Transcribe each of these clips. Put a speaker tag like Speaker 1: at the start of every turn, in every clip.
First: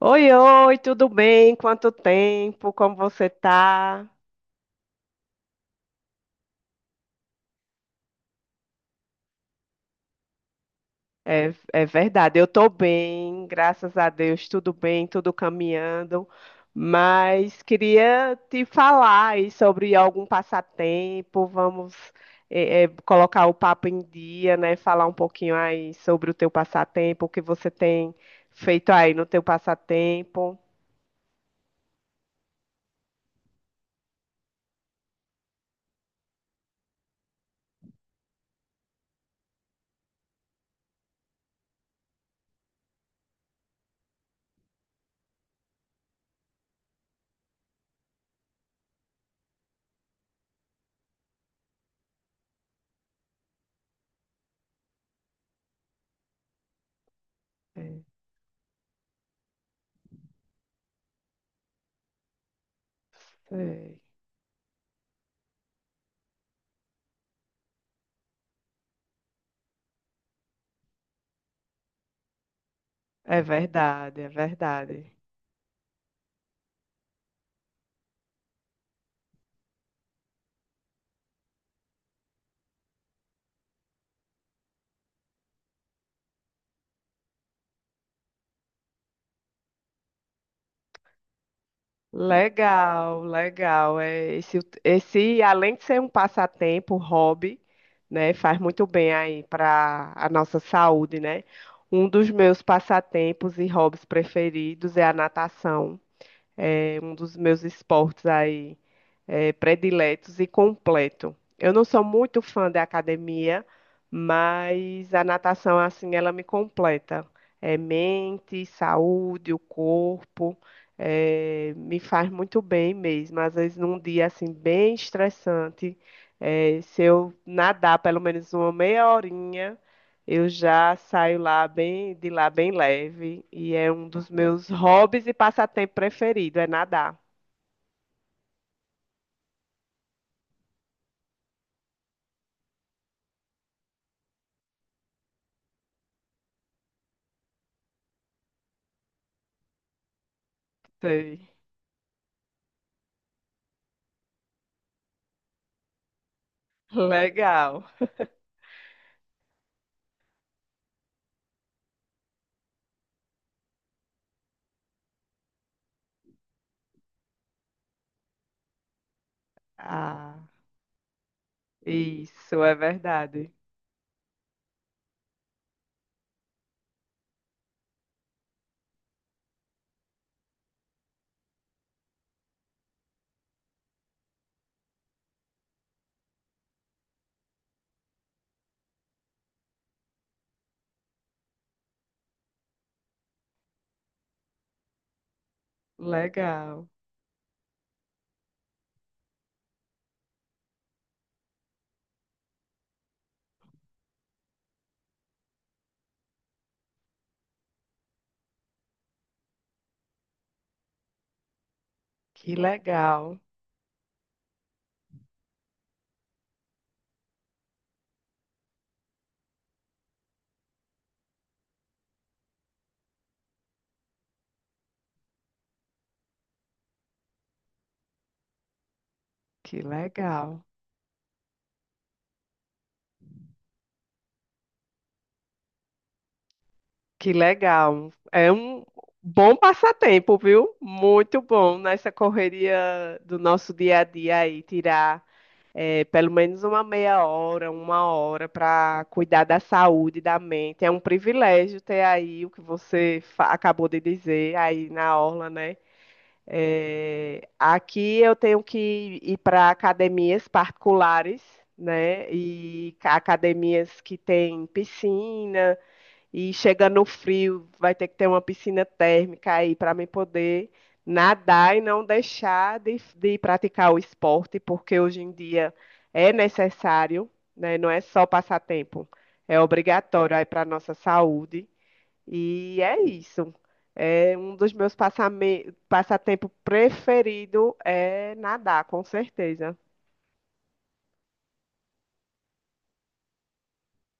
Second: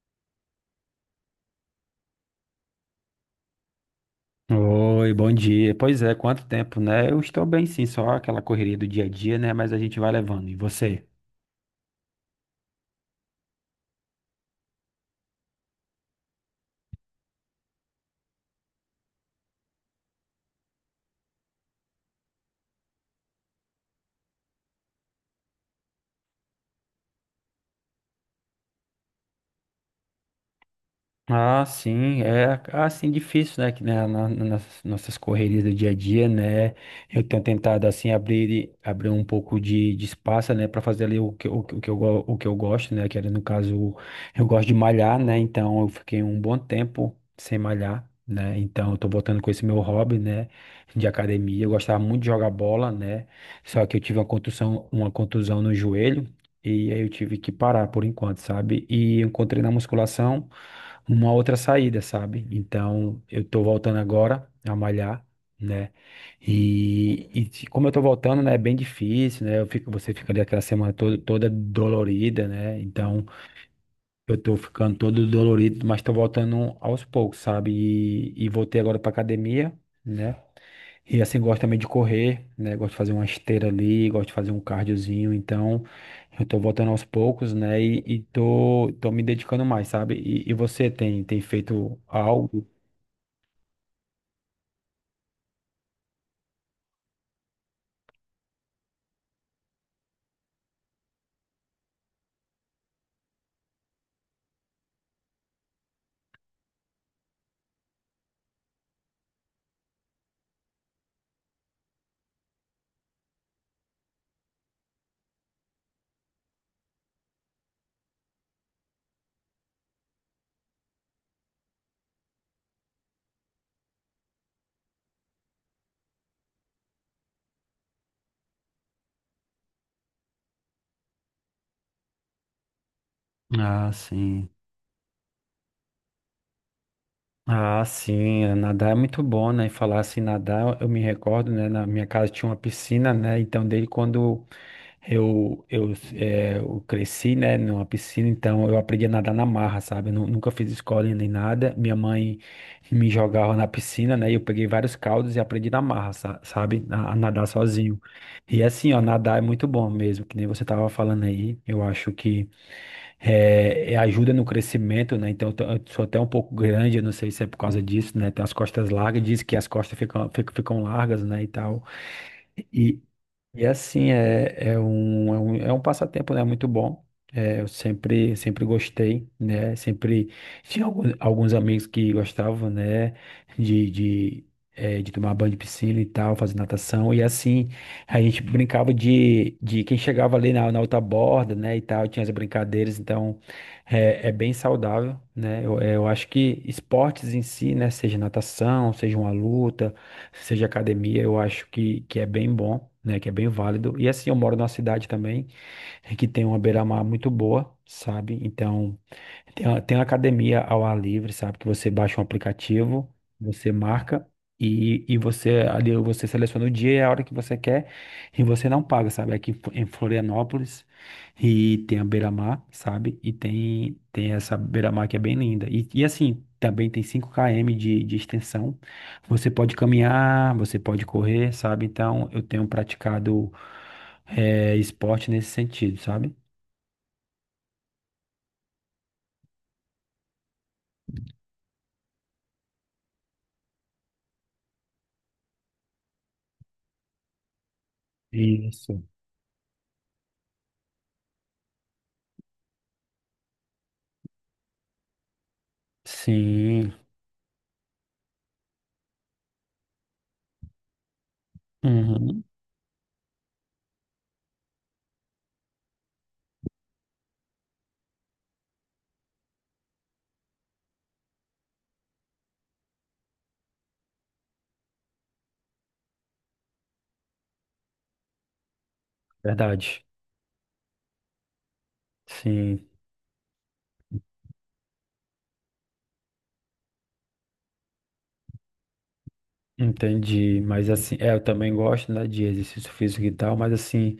Speaker 1: Oi, oi, tudo bem? Quanto tempo? Como você tá?
Speaker 2: Oi, bom dia. Pois é, quanto tempo, né? Eu estou bem sim, só aquela correria do dia a dia, né? Mas a gente vai levando. E você?
Speaker 1: É verdade, eu tô bem, graças a Deus, tudo bem, tudo caminhando. Mas queria te falar aí sobre algum passatempo. Vamos, colocar o papo em dia, né? Falar um pouquinho aí sobre o teu passatempo, o que você tem feito aí no teu passatempo.
Speaker 2: Ah, sim, é assim difícil, né, que, né, na- na- nas nossas correrias do dia a dia, né, eu tenho tentado assim abrir um pouco de espaço, né, para fazer ali o que, o, que o que eu go- o que eu gosto, né, que era no caso eu gosto de malhar, né, então eu fiquei um bom tempo sem malhar, né, então eu tô voltando com esse meu hobby, né, de academia. Eu gostava muito de jogar bola, né, só que eu tive uma contusão no joelho. E aí eu tive que parar por
Speaker 1: É,
Speaker 2: enquanto, sabe? E eu encontrei na musculação uma outra saída, sabe? Então eu tô voltando
Speaker 1: sei.
Speaker 2: agora a malhar, né? Como eu tô voltando, né? É bem difícil, né? Você fica ali aquela semana toda, toda dolorida, né? Então
Speaker 1: É verdade, é
Speaker 2: eu tô ficando
Speaker 1: verdade.
Speaker 2: todo dolorido, mas tô voltando aos poucos, sabe? E voltei agora pra academia, né? E assim, gosto também de correr, né? Gosto de fazer uma esteira ali, gosto de fazer um cardiozinho. Então, eu tô voltando aos poucos, né? Tô me dedicando mais, sabe? E você tem feito algo?
Speaker 1: Legal, legal. É, esse, além de ser um passatempo, um hobby, né, faz muito bem aí para a nossa saúde, né? Um dos meus passatempos e hobbies preferidos é a natação. É um dos meus esportes aí prediletos e completo. Eu não sou muito fã da academia, mas a natação, assim, ela me completa. É mente, saúde, o corpo, me faz muito bem mesmo. Às vezes, num dia, assim, bem estressante, se eu nadar pelo menos uma meia horinha, eu já saio lá bem, de lá bem leve. E
Speaker 2: Ah,
Speaker 1: é um dos
Speaker 2: sim.
Speaker 1: meus hobbies e passatempo preferido, é nadar.
Speaker 2: Ah, sim, é, nadar é muito bom, né? E falar assim, nadar, eu me recordo, né? Na minha casa tinha uma piscina, né? Então, desde quando eu cresci, né? Numa piscina, então eu aprendi a nadar na marra, sabe? Nunca fiz escola nem
Speaker 1: Sei.
Speaker 2: nada. Minha mãe que me jogava na piscina, né? E eu peguei vários caldos e aprendi na marra, sabe? A nadar
Speaker 1: Legal.
Speaker 2: sozinho. E é assim, ó, nadar é muito bom mesmo, que nem você tava falando aí. Eu acho que é ajuda no crescimento, né? Então, eu sou até um pouco grande, eu não sei se é por causa disso, né? Tem as costas largas, diz que as costas
Speaker 1: Ah,
Speaker 2: ficam largas, né? E tal.
Speaker 1: isso é verdade.
Speaker 2: E assim, é um passatempo, né? Muito bom. É, sempre gostei, né? Sempre tinha alguns amigos que gostavam, né? De, de, de tomar banho de piscina e tal, fazer natação. E assim, a gente brincava de quem chegava ali na outra borda, né? E tal, tinha as brincadeiras. Então, é, é bem saudável, né? Eu, é, eu acho que
Speaker 1: Legal.
Speaker 2: esportes em si, né? Seja natação, seja uma luta, seja academia, eu acho que é bem bom, né? Que é bem válido. E assim, eu moro numa cidade também que tem uma beira-mar muito boa, sabe? Então. Tem uma academia ao ar livre, sabe? Que você baixa um
Speaker 1: Que
Speaker 2: aplicativo,
Speaker 1: legal.
Speaker 2: você marca e você ali você seleciona o dia e a hora que você quer e você não paga, sabe? Em Florianópolis e tem a Beira-Mar, sabe? Tem essa Beira-Mar que é bem linda. E assim, também tem 5 km de extensão. Você pode
Speaker 1: Que
Speaker 2: caminhar,
Speaker 1: legal.
Speaker 2: você pode correr, sabe? Então eu tenho praticado esporte nesse sentido, sabe?
Speaker 1: Que legal. É um bom passatempo, viu? Muito bom nessa correria do nosso dia a dia aí, tirar pelo menos uma meia hora, uma hora
Speaker 2: Isso.
Speaker 1: para cuidar da saúde da mente. É um privilégio ter aí o que você acabou de dizer aí na orla, né?
Speaker 2: Sim.
Speaker 1: É, aqui eu tenho que ir para academias particulares, né?
Speaker 2: Uhum.
Speaker 1: E academias que tem piscina, e chegando no frio, vai ter que ter uma piscina térmica aí para me poder nadar e não deixar de praticar o esporte, porque hoje em dia é necessário, né? Não é só passatempo, é
Speaker 2: Verdade.
Speaker 1: obrigatório aí para a nossa saúde. E
Speaker 2: Sim,
Speaker 1: é isso. É um dos meus passatempo preferido é nadar, com certeza.
Speaker 2: entendi. Mas assim, é, eu também gosto, né, de exercício físico e tal, mas assim,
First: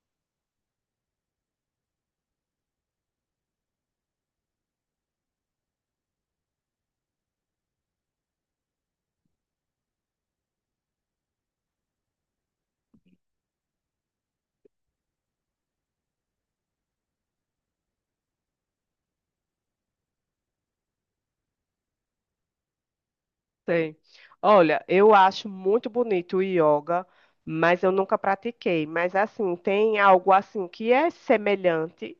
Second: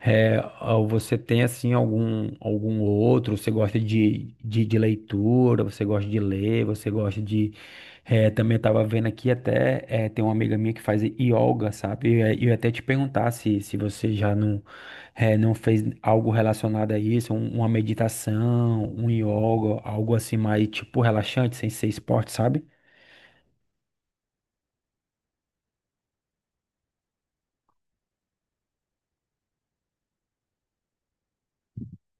Speaker 2: é, ao- você tem assim algum outro, você gosta de leitura, você gosta de ler, você gosta de é, também estava vendo aqui até é, tem uma amiga minha que faz yoga, sabe? E eu ia até te perguntar se você já não é, não fez algo relacionado a isso, uma meditação, um yoga, algo assim mais tipo relaxante, sem ser esporte, sabe?
Speaker 1: Tem. Olha, eu acho muito bonito o yoga, mas eu nunca pratiquei. Mas assim, tem algo assim que é semelhante,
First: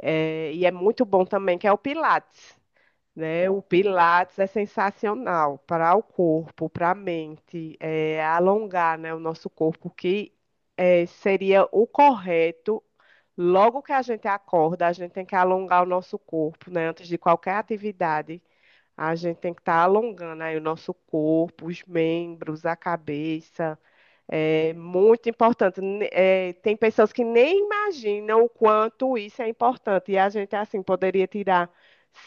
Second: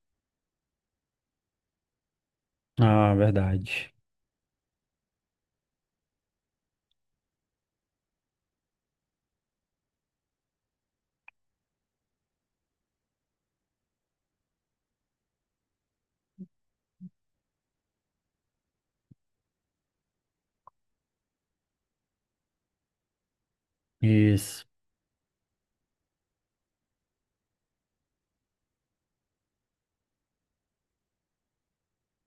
Speaker 1: é, e é muito bom também, que é o Pilates.
Speaker 2: Ah,
Speaker 1: Né? O
Speaker 2: verdade.
Speaker 1: Pilates é sensacional para o corpo, para a mente, é, alongar, né, o nosso corpo, que é, seria o correto. Logo que a gente acorda, a gente tem que alongar o nosso corpo, né? Antes de qualquer atividade, a gente tem que estar alongando aí o nosso corpo, os membros, a cabeça.
Speaker 2: Isso.
Speaker 1: É muito importante. É, tem pessoas que nem imaginam o quanto isso é importante. E a gente, assim, poderia tirar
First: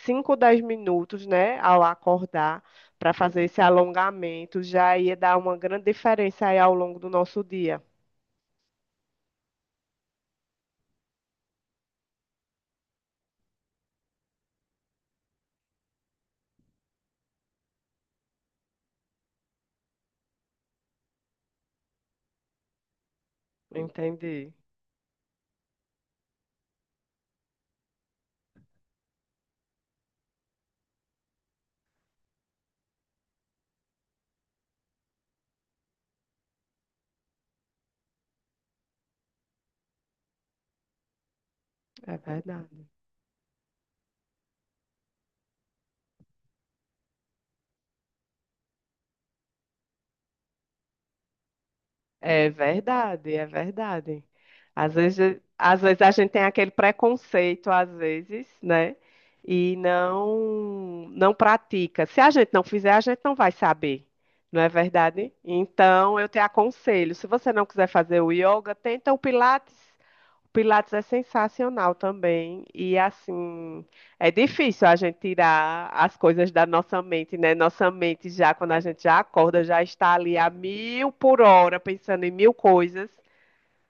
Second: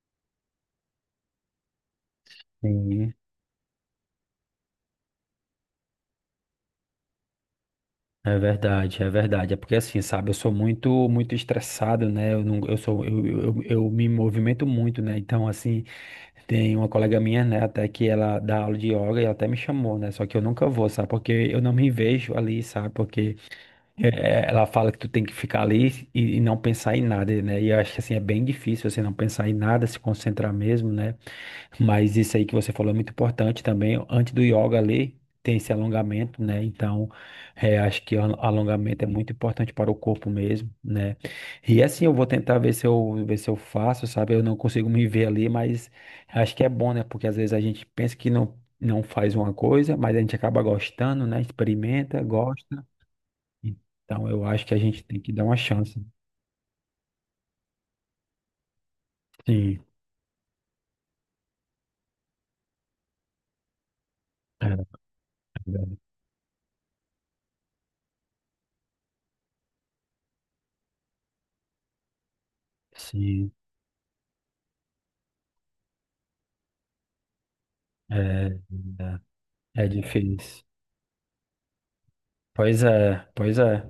Speaker 1: 5, 10 minutos, né, ao acordar, para
Speaker 2: Sim.
Speaker 1: fazer esse alongamento. Já ia dar uma grande diferença aí ao longo do nosso dia.
Speaker 2: É verdade, é verdade. É porque assim, sabe, eu sou muito, muito estressado, né? Eu não, eu sou, eu me movimento muito, né? Então, assim, tem uma colega minha, né, até que ela dá aula de yoga e ela até me chamou, né? Só que eu nunca vou, sabe? Porque eu não me vejo ali, sabe? Porque é,
Speaker 1: Entendi.
Speaker 2: ela fala que tu tem que ficar ali e não pensar em nada, né? E eu acho que assim, é bem difícil você não pensar em nada, se concentrar mesmo, né? Mas isso aí que você falou é muito importante também. Antes do yoga ali, tem esse alongamento, né? Então, é, acho que o alongamento é muito importante para o corpo mesmo, né? E assim, eu
Speaker 1: É
Speaker 2: vou tentar
Speaker 1: verdade.
Speaker 2: ver se eu faço, sabe? Eu não consigo me ver ali, mas acho que é bom, né? Porque às vezes a gente pensa que não, não faz uma coisa, mas a gente acaba gostando, né? Experimenta,
Speaker 1: É
Speaker 2: gosta.
Speaker 1: verdade, é verdade.
Speaker 2: Então, eu acho que a
Speaker 1: Às
Speaker 2: gente tem que
Speaker 1: vezes,
Speaker 2: dar uma
Speaker 1: às
Speaker 2: chance.
Speaker 1: vezes a gente tem aquele preconceito, às vezes, né? E
Speaker 2: Sim,
Speaker 1: não pratica. Se a gente não fizer, a gente não vai saber, não é
Speaker 2: é,
Speaker 1: verdade? Então, eu te aconselho, se você não quiser fazer o yoga, tenta o Pilates. Pilates é sensacional também. E
Speaker 2: sim,
Speaker 1: assim, é difícil a gente tirar as coisas da nossa mente, né? Nossa mente já,
Speaker 2: é,
Speaker 1: quando a gente já acorda, já
Speaker 2: é é
Speaker 1: está ali a
Speaker 2: difícil.
Speaker 1: mil por hora, pensando em mil
Speaker 2: Pois
Speaker 1: coisas.
Speaker 2: é, pois é.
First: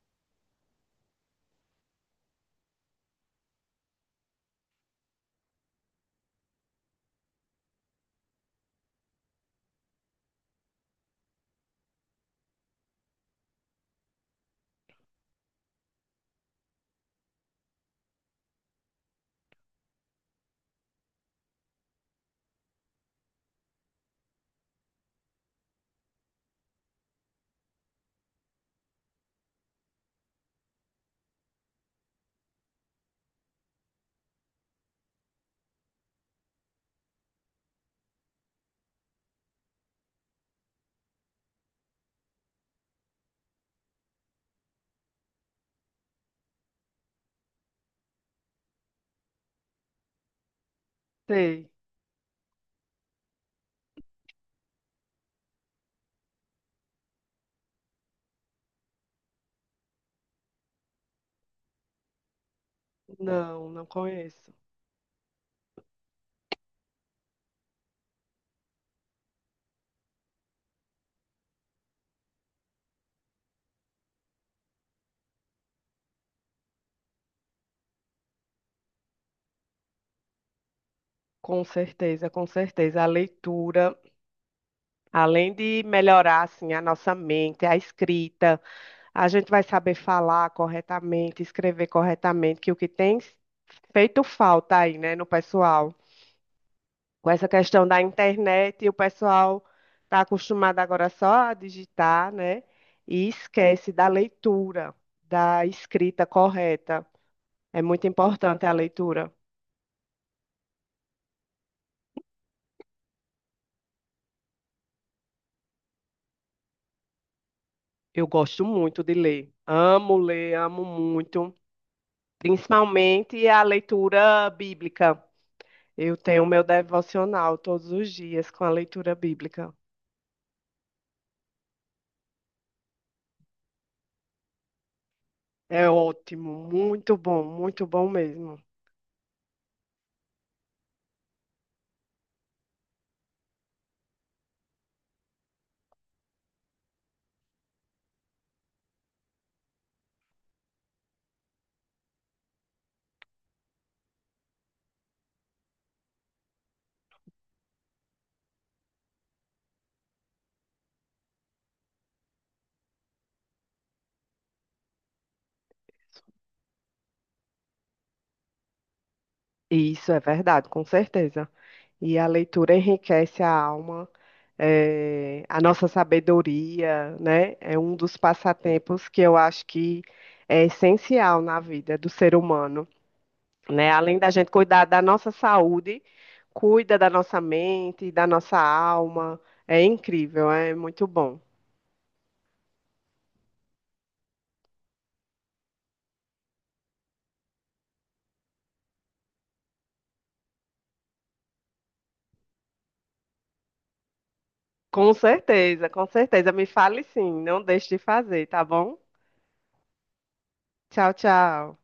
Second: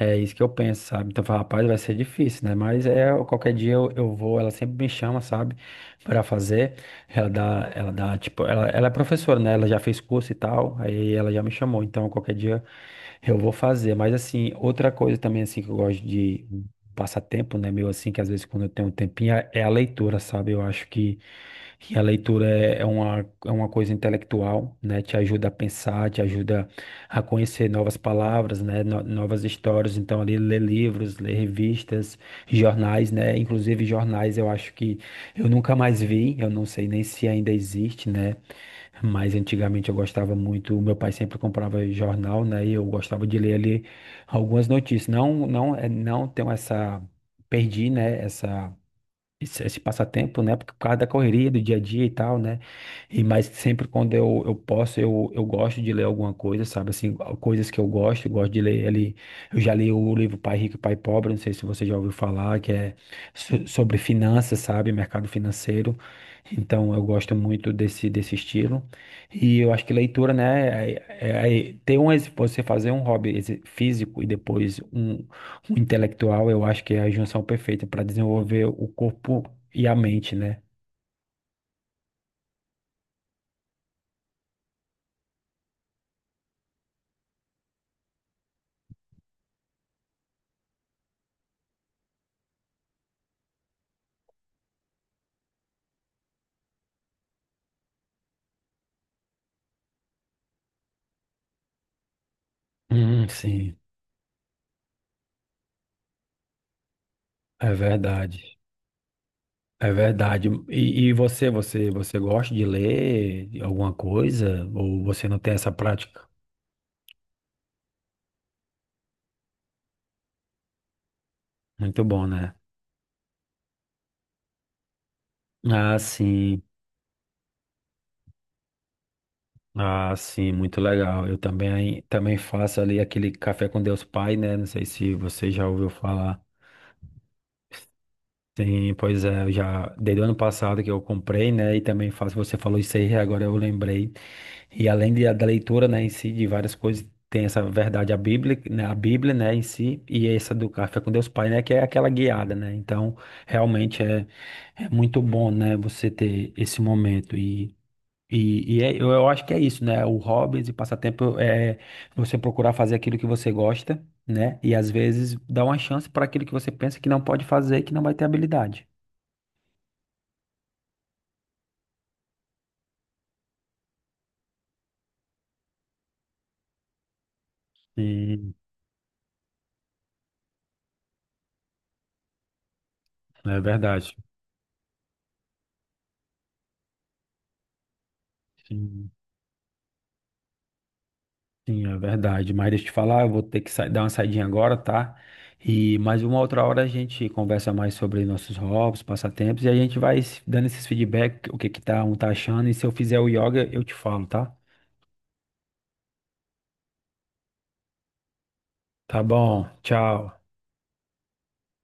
Speaker 2: É isso que eu penso, sabe? Então, eu falo, rapaz, vai ser difícil, né? Mas é, qualquer dia eu vou, ela sempre me chama, sabe? Pra fazer. Ela dá, tipo, ela é professora, né? Ela já fez curso e tal, aí ela já me chamou. Então, qualquer dia eu vou fazer, mas assim, outra coisa também assim que eu gosto de passar tempo, né, meu, assim, que às vezes quando eu tenho um tempinho é é a leitura, sabe? Eu acho que a leitura é uma coisa intelectual, né? Te ajuda a pensar, te ajuda a conhecer novas palavras, né? Novas histórias. Então, ali, ler livros, ler revistas, jornais, né? Inclusive jornais, eu acho que eu nunca mais vi, eu não sei nem se ainda existe, né? Mas antigamente eu gostava muito, meu pai sempre comprava jornal, né? E eu gostava de ler ali algumas notícias. Não, não, não tenho essa, perdi, né? Essa Esse, esse passatempo, né? Porque por causa da correria do
Speaker 1: Sei.
Speaker 2: dia a dia e tal, né? Eu posso, eu gosto de ler alguma coisa, sabe? Assim, coisas que eu gosto de ler ali. Eu já li o livro Pai Rico e Pai Pobre, não sei se você já ouviu falar, que é
Speaker 1: Não, não
Speaker 2: sobre
Speaker 1: conheço.
Speaker 2: finanças, sabe? Mercado financeiro. Então, eu gosto muito desse estilo. E eu acho que leitura, né? É ter um, você fazer um hobby físico e depois um o intelectual, eu acho que é a junção perfeita para desenvolver o corpo e a mente, né?
Speaker 1: Com certeza, com certeza. A leitura, além de melhorar assim a nossa mente, a escrita, a gente vai saber falar corretamente, escrever corretamente, que o que tem feito falta aí, né, no pessoal. Com essa questão da internet, e o pessoal está acostumado agora só a digitar, né? E
Speaker 2: Sim,
Speaker 1: esquece da leitura, da escrita correta.
Speaker 2: é
Speaker 1: É muito
Speaker 2: verdade.
Speaker 1: importante a leitura.
Speaker 2: É verdade. E você, você gosta de ler alguma coisa? Ou você não tem essa prática?
Speaker 1: Eu gosto muito de ler. Amo ler, amo muito.
Speaker 2: Muito bom, né?
Speaker 1: Principalmente a leitura bíblica.
Speaker 2: Ah,
Speaker 1: Eu tenho
Speaker 2: sim.
Speaker 1: meu devocional todos os dias com a leitura bíblica.
Speaker 2: Ah, sim, muito legal. Eu também, também faço ali aquele café com Deus Pai, né? Não sei se você já ouviu
Speaker 1: É
Speaker 2: falar.
Speaker 1: ótimo, muito bom mesmo.
Speaker 2: Sim, pois é, eu já desde o ano passado que eu comprei, né? E também faço, você falou isso aí, agora eu lembrei. E além de, da leitura, né, em si, de várias coisas, tem essa verdade, a Bíblia, né, em si, e essa do Café com Deus Pai, né, que é aquela guiada, né? Então, realmente é, é muito bom, né, você ter esse momento. Eu acho que é isso, né? O hobbies e passatempo é você procurar fazer aquilo que você gosta, né? E às vezes dar uma chance para aquilo que você pensa que não pode fazer, e que não vai ter habilidade.
Speaker 1: E isso é verdade, com certeza. E a leitura enriquece a alma, a nossa sabedoria, né? É um dos
Speaker 2: Sim,
Speaker 1: passatempos que eu acho que é essencial na vida do ser humano,
Speaker 2: é
Speaker 1: né?
Speaker 2: verdade.
Speaker 1: Além da gente cuidar da nossa saúde, cuida da nossa mente, da nossa
Speaker 2: Sim,
Speaker 1: alma. É incrível, é muito bom.
Speaker 2: sim, é verdade. Mas deixa eu te falar, eu vou ter que dar uma saidinha agora, tá? E mais uma outra hora a gente conversa mais sobre nossos hobbies, passatempos, e a gente vai dando esses feedback, o que que tá, um tá achando, e se eu fizer o yoga, eu te falo, tá?
Speaker 1: Com certeza, com certeza. Me fale sim, não deixe de fazer, tá bom?
Speaker 2: Tá bom, tchau.
Speaker 1: Tchau, tchau.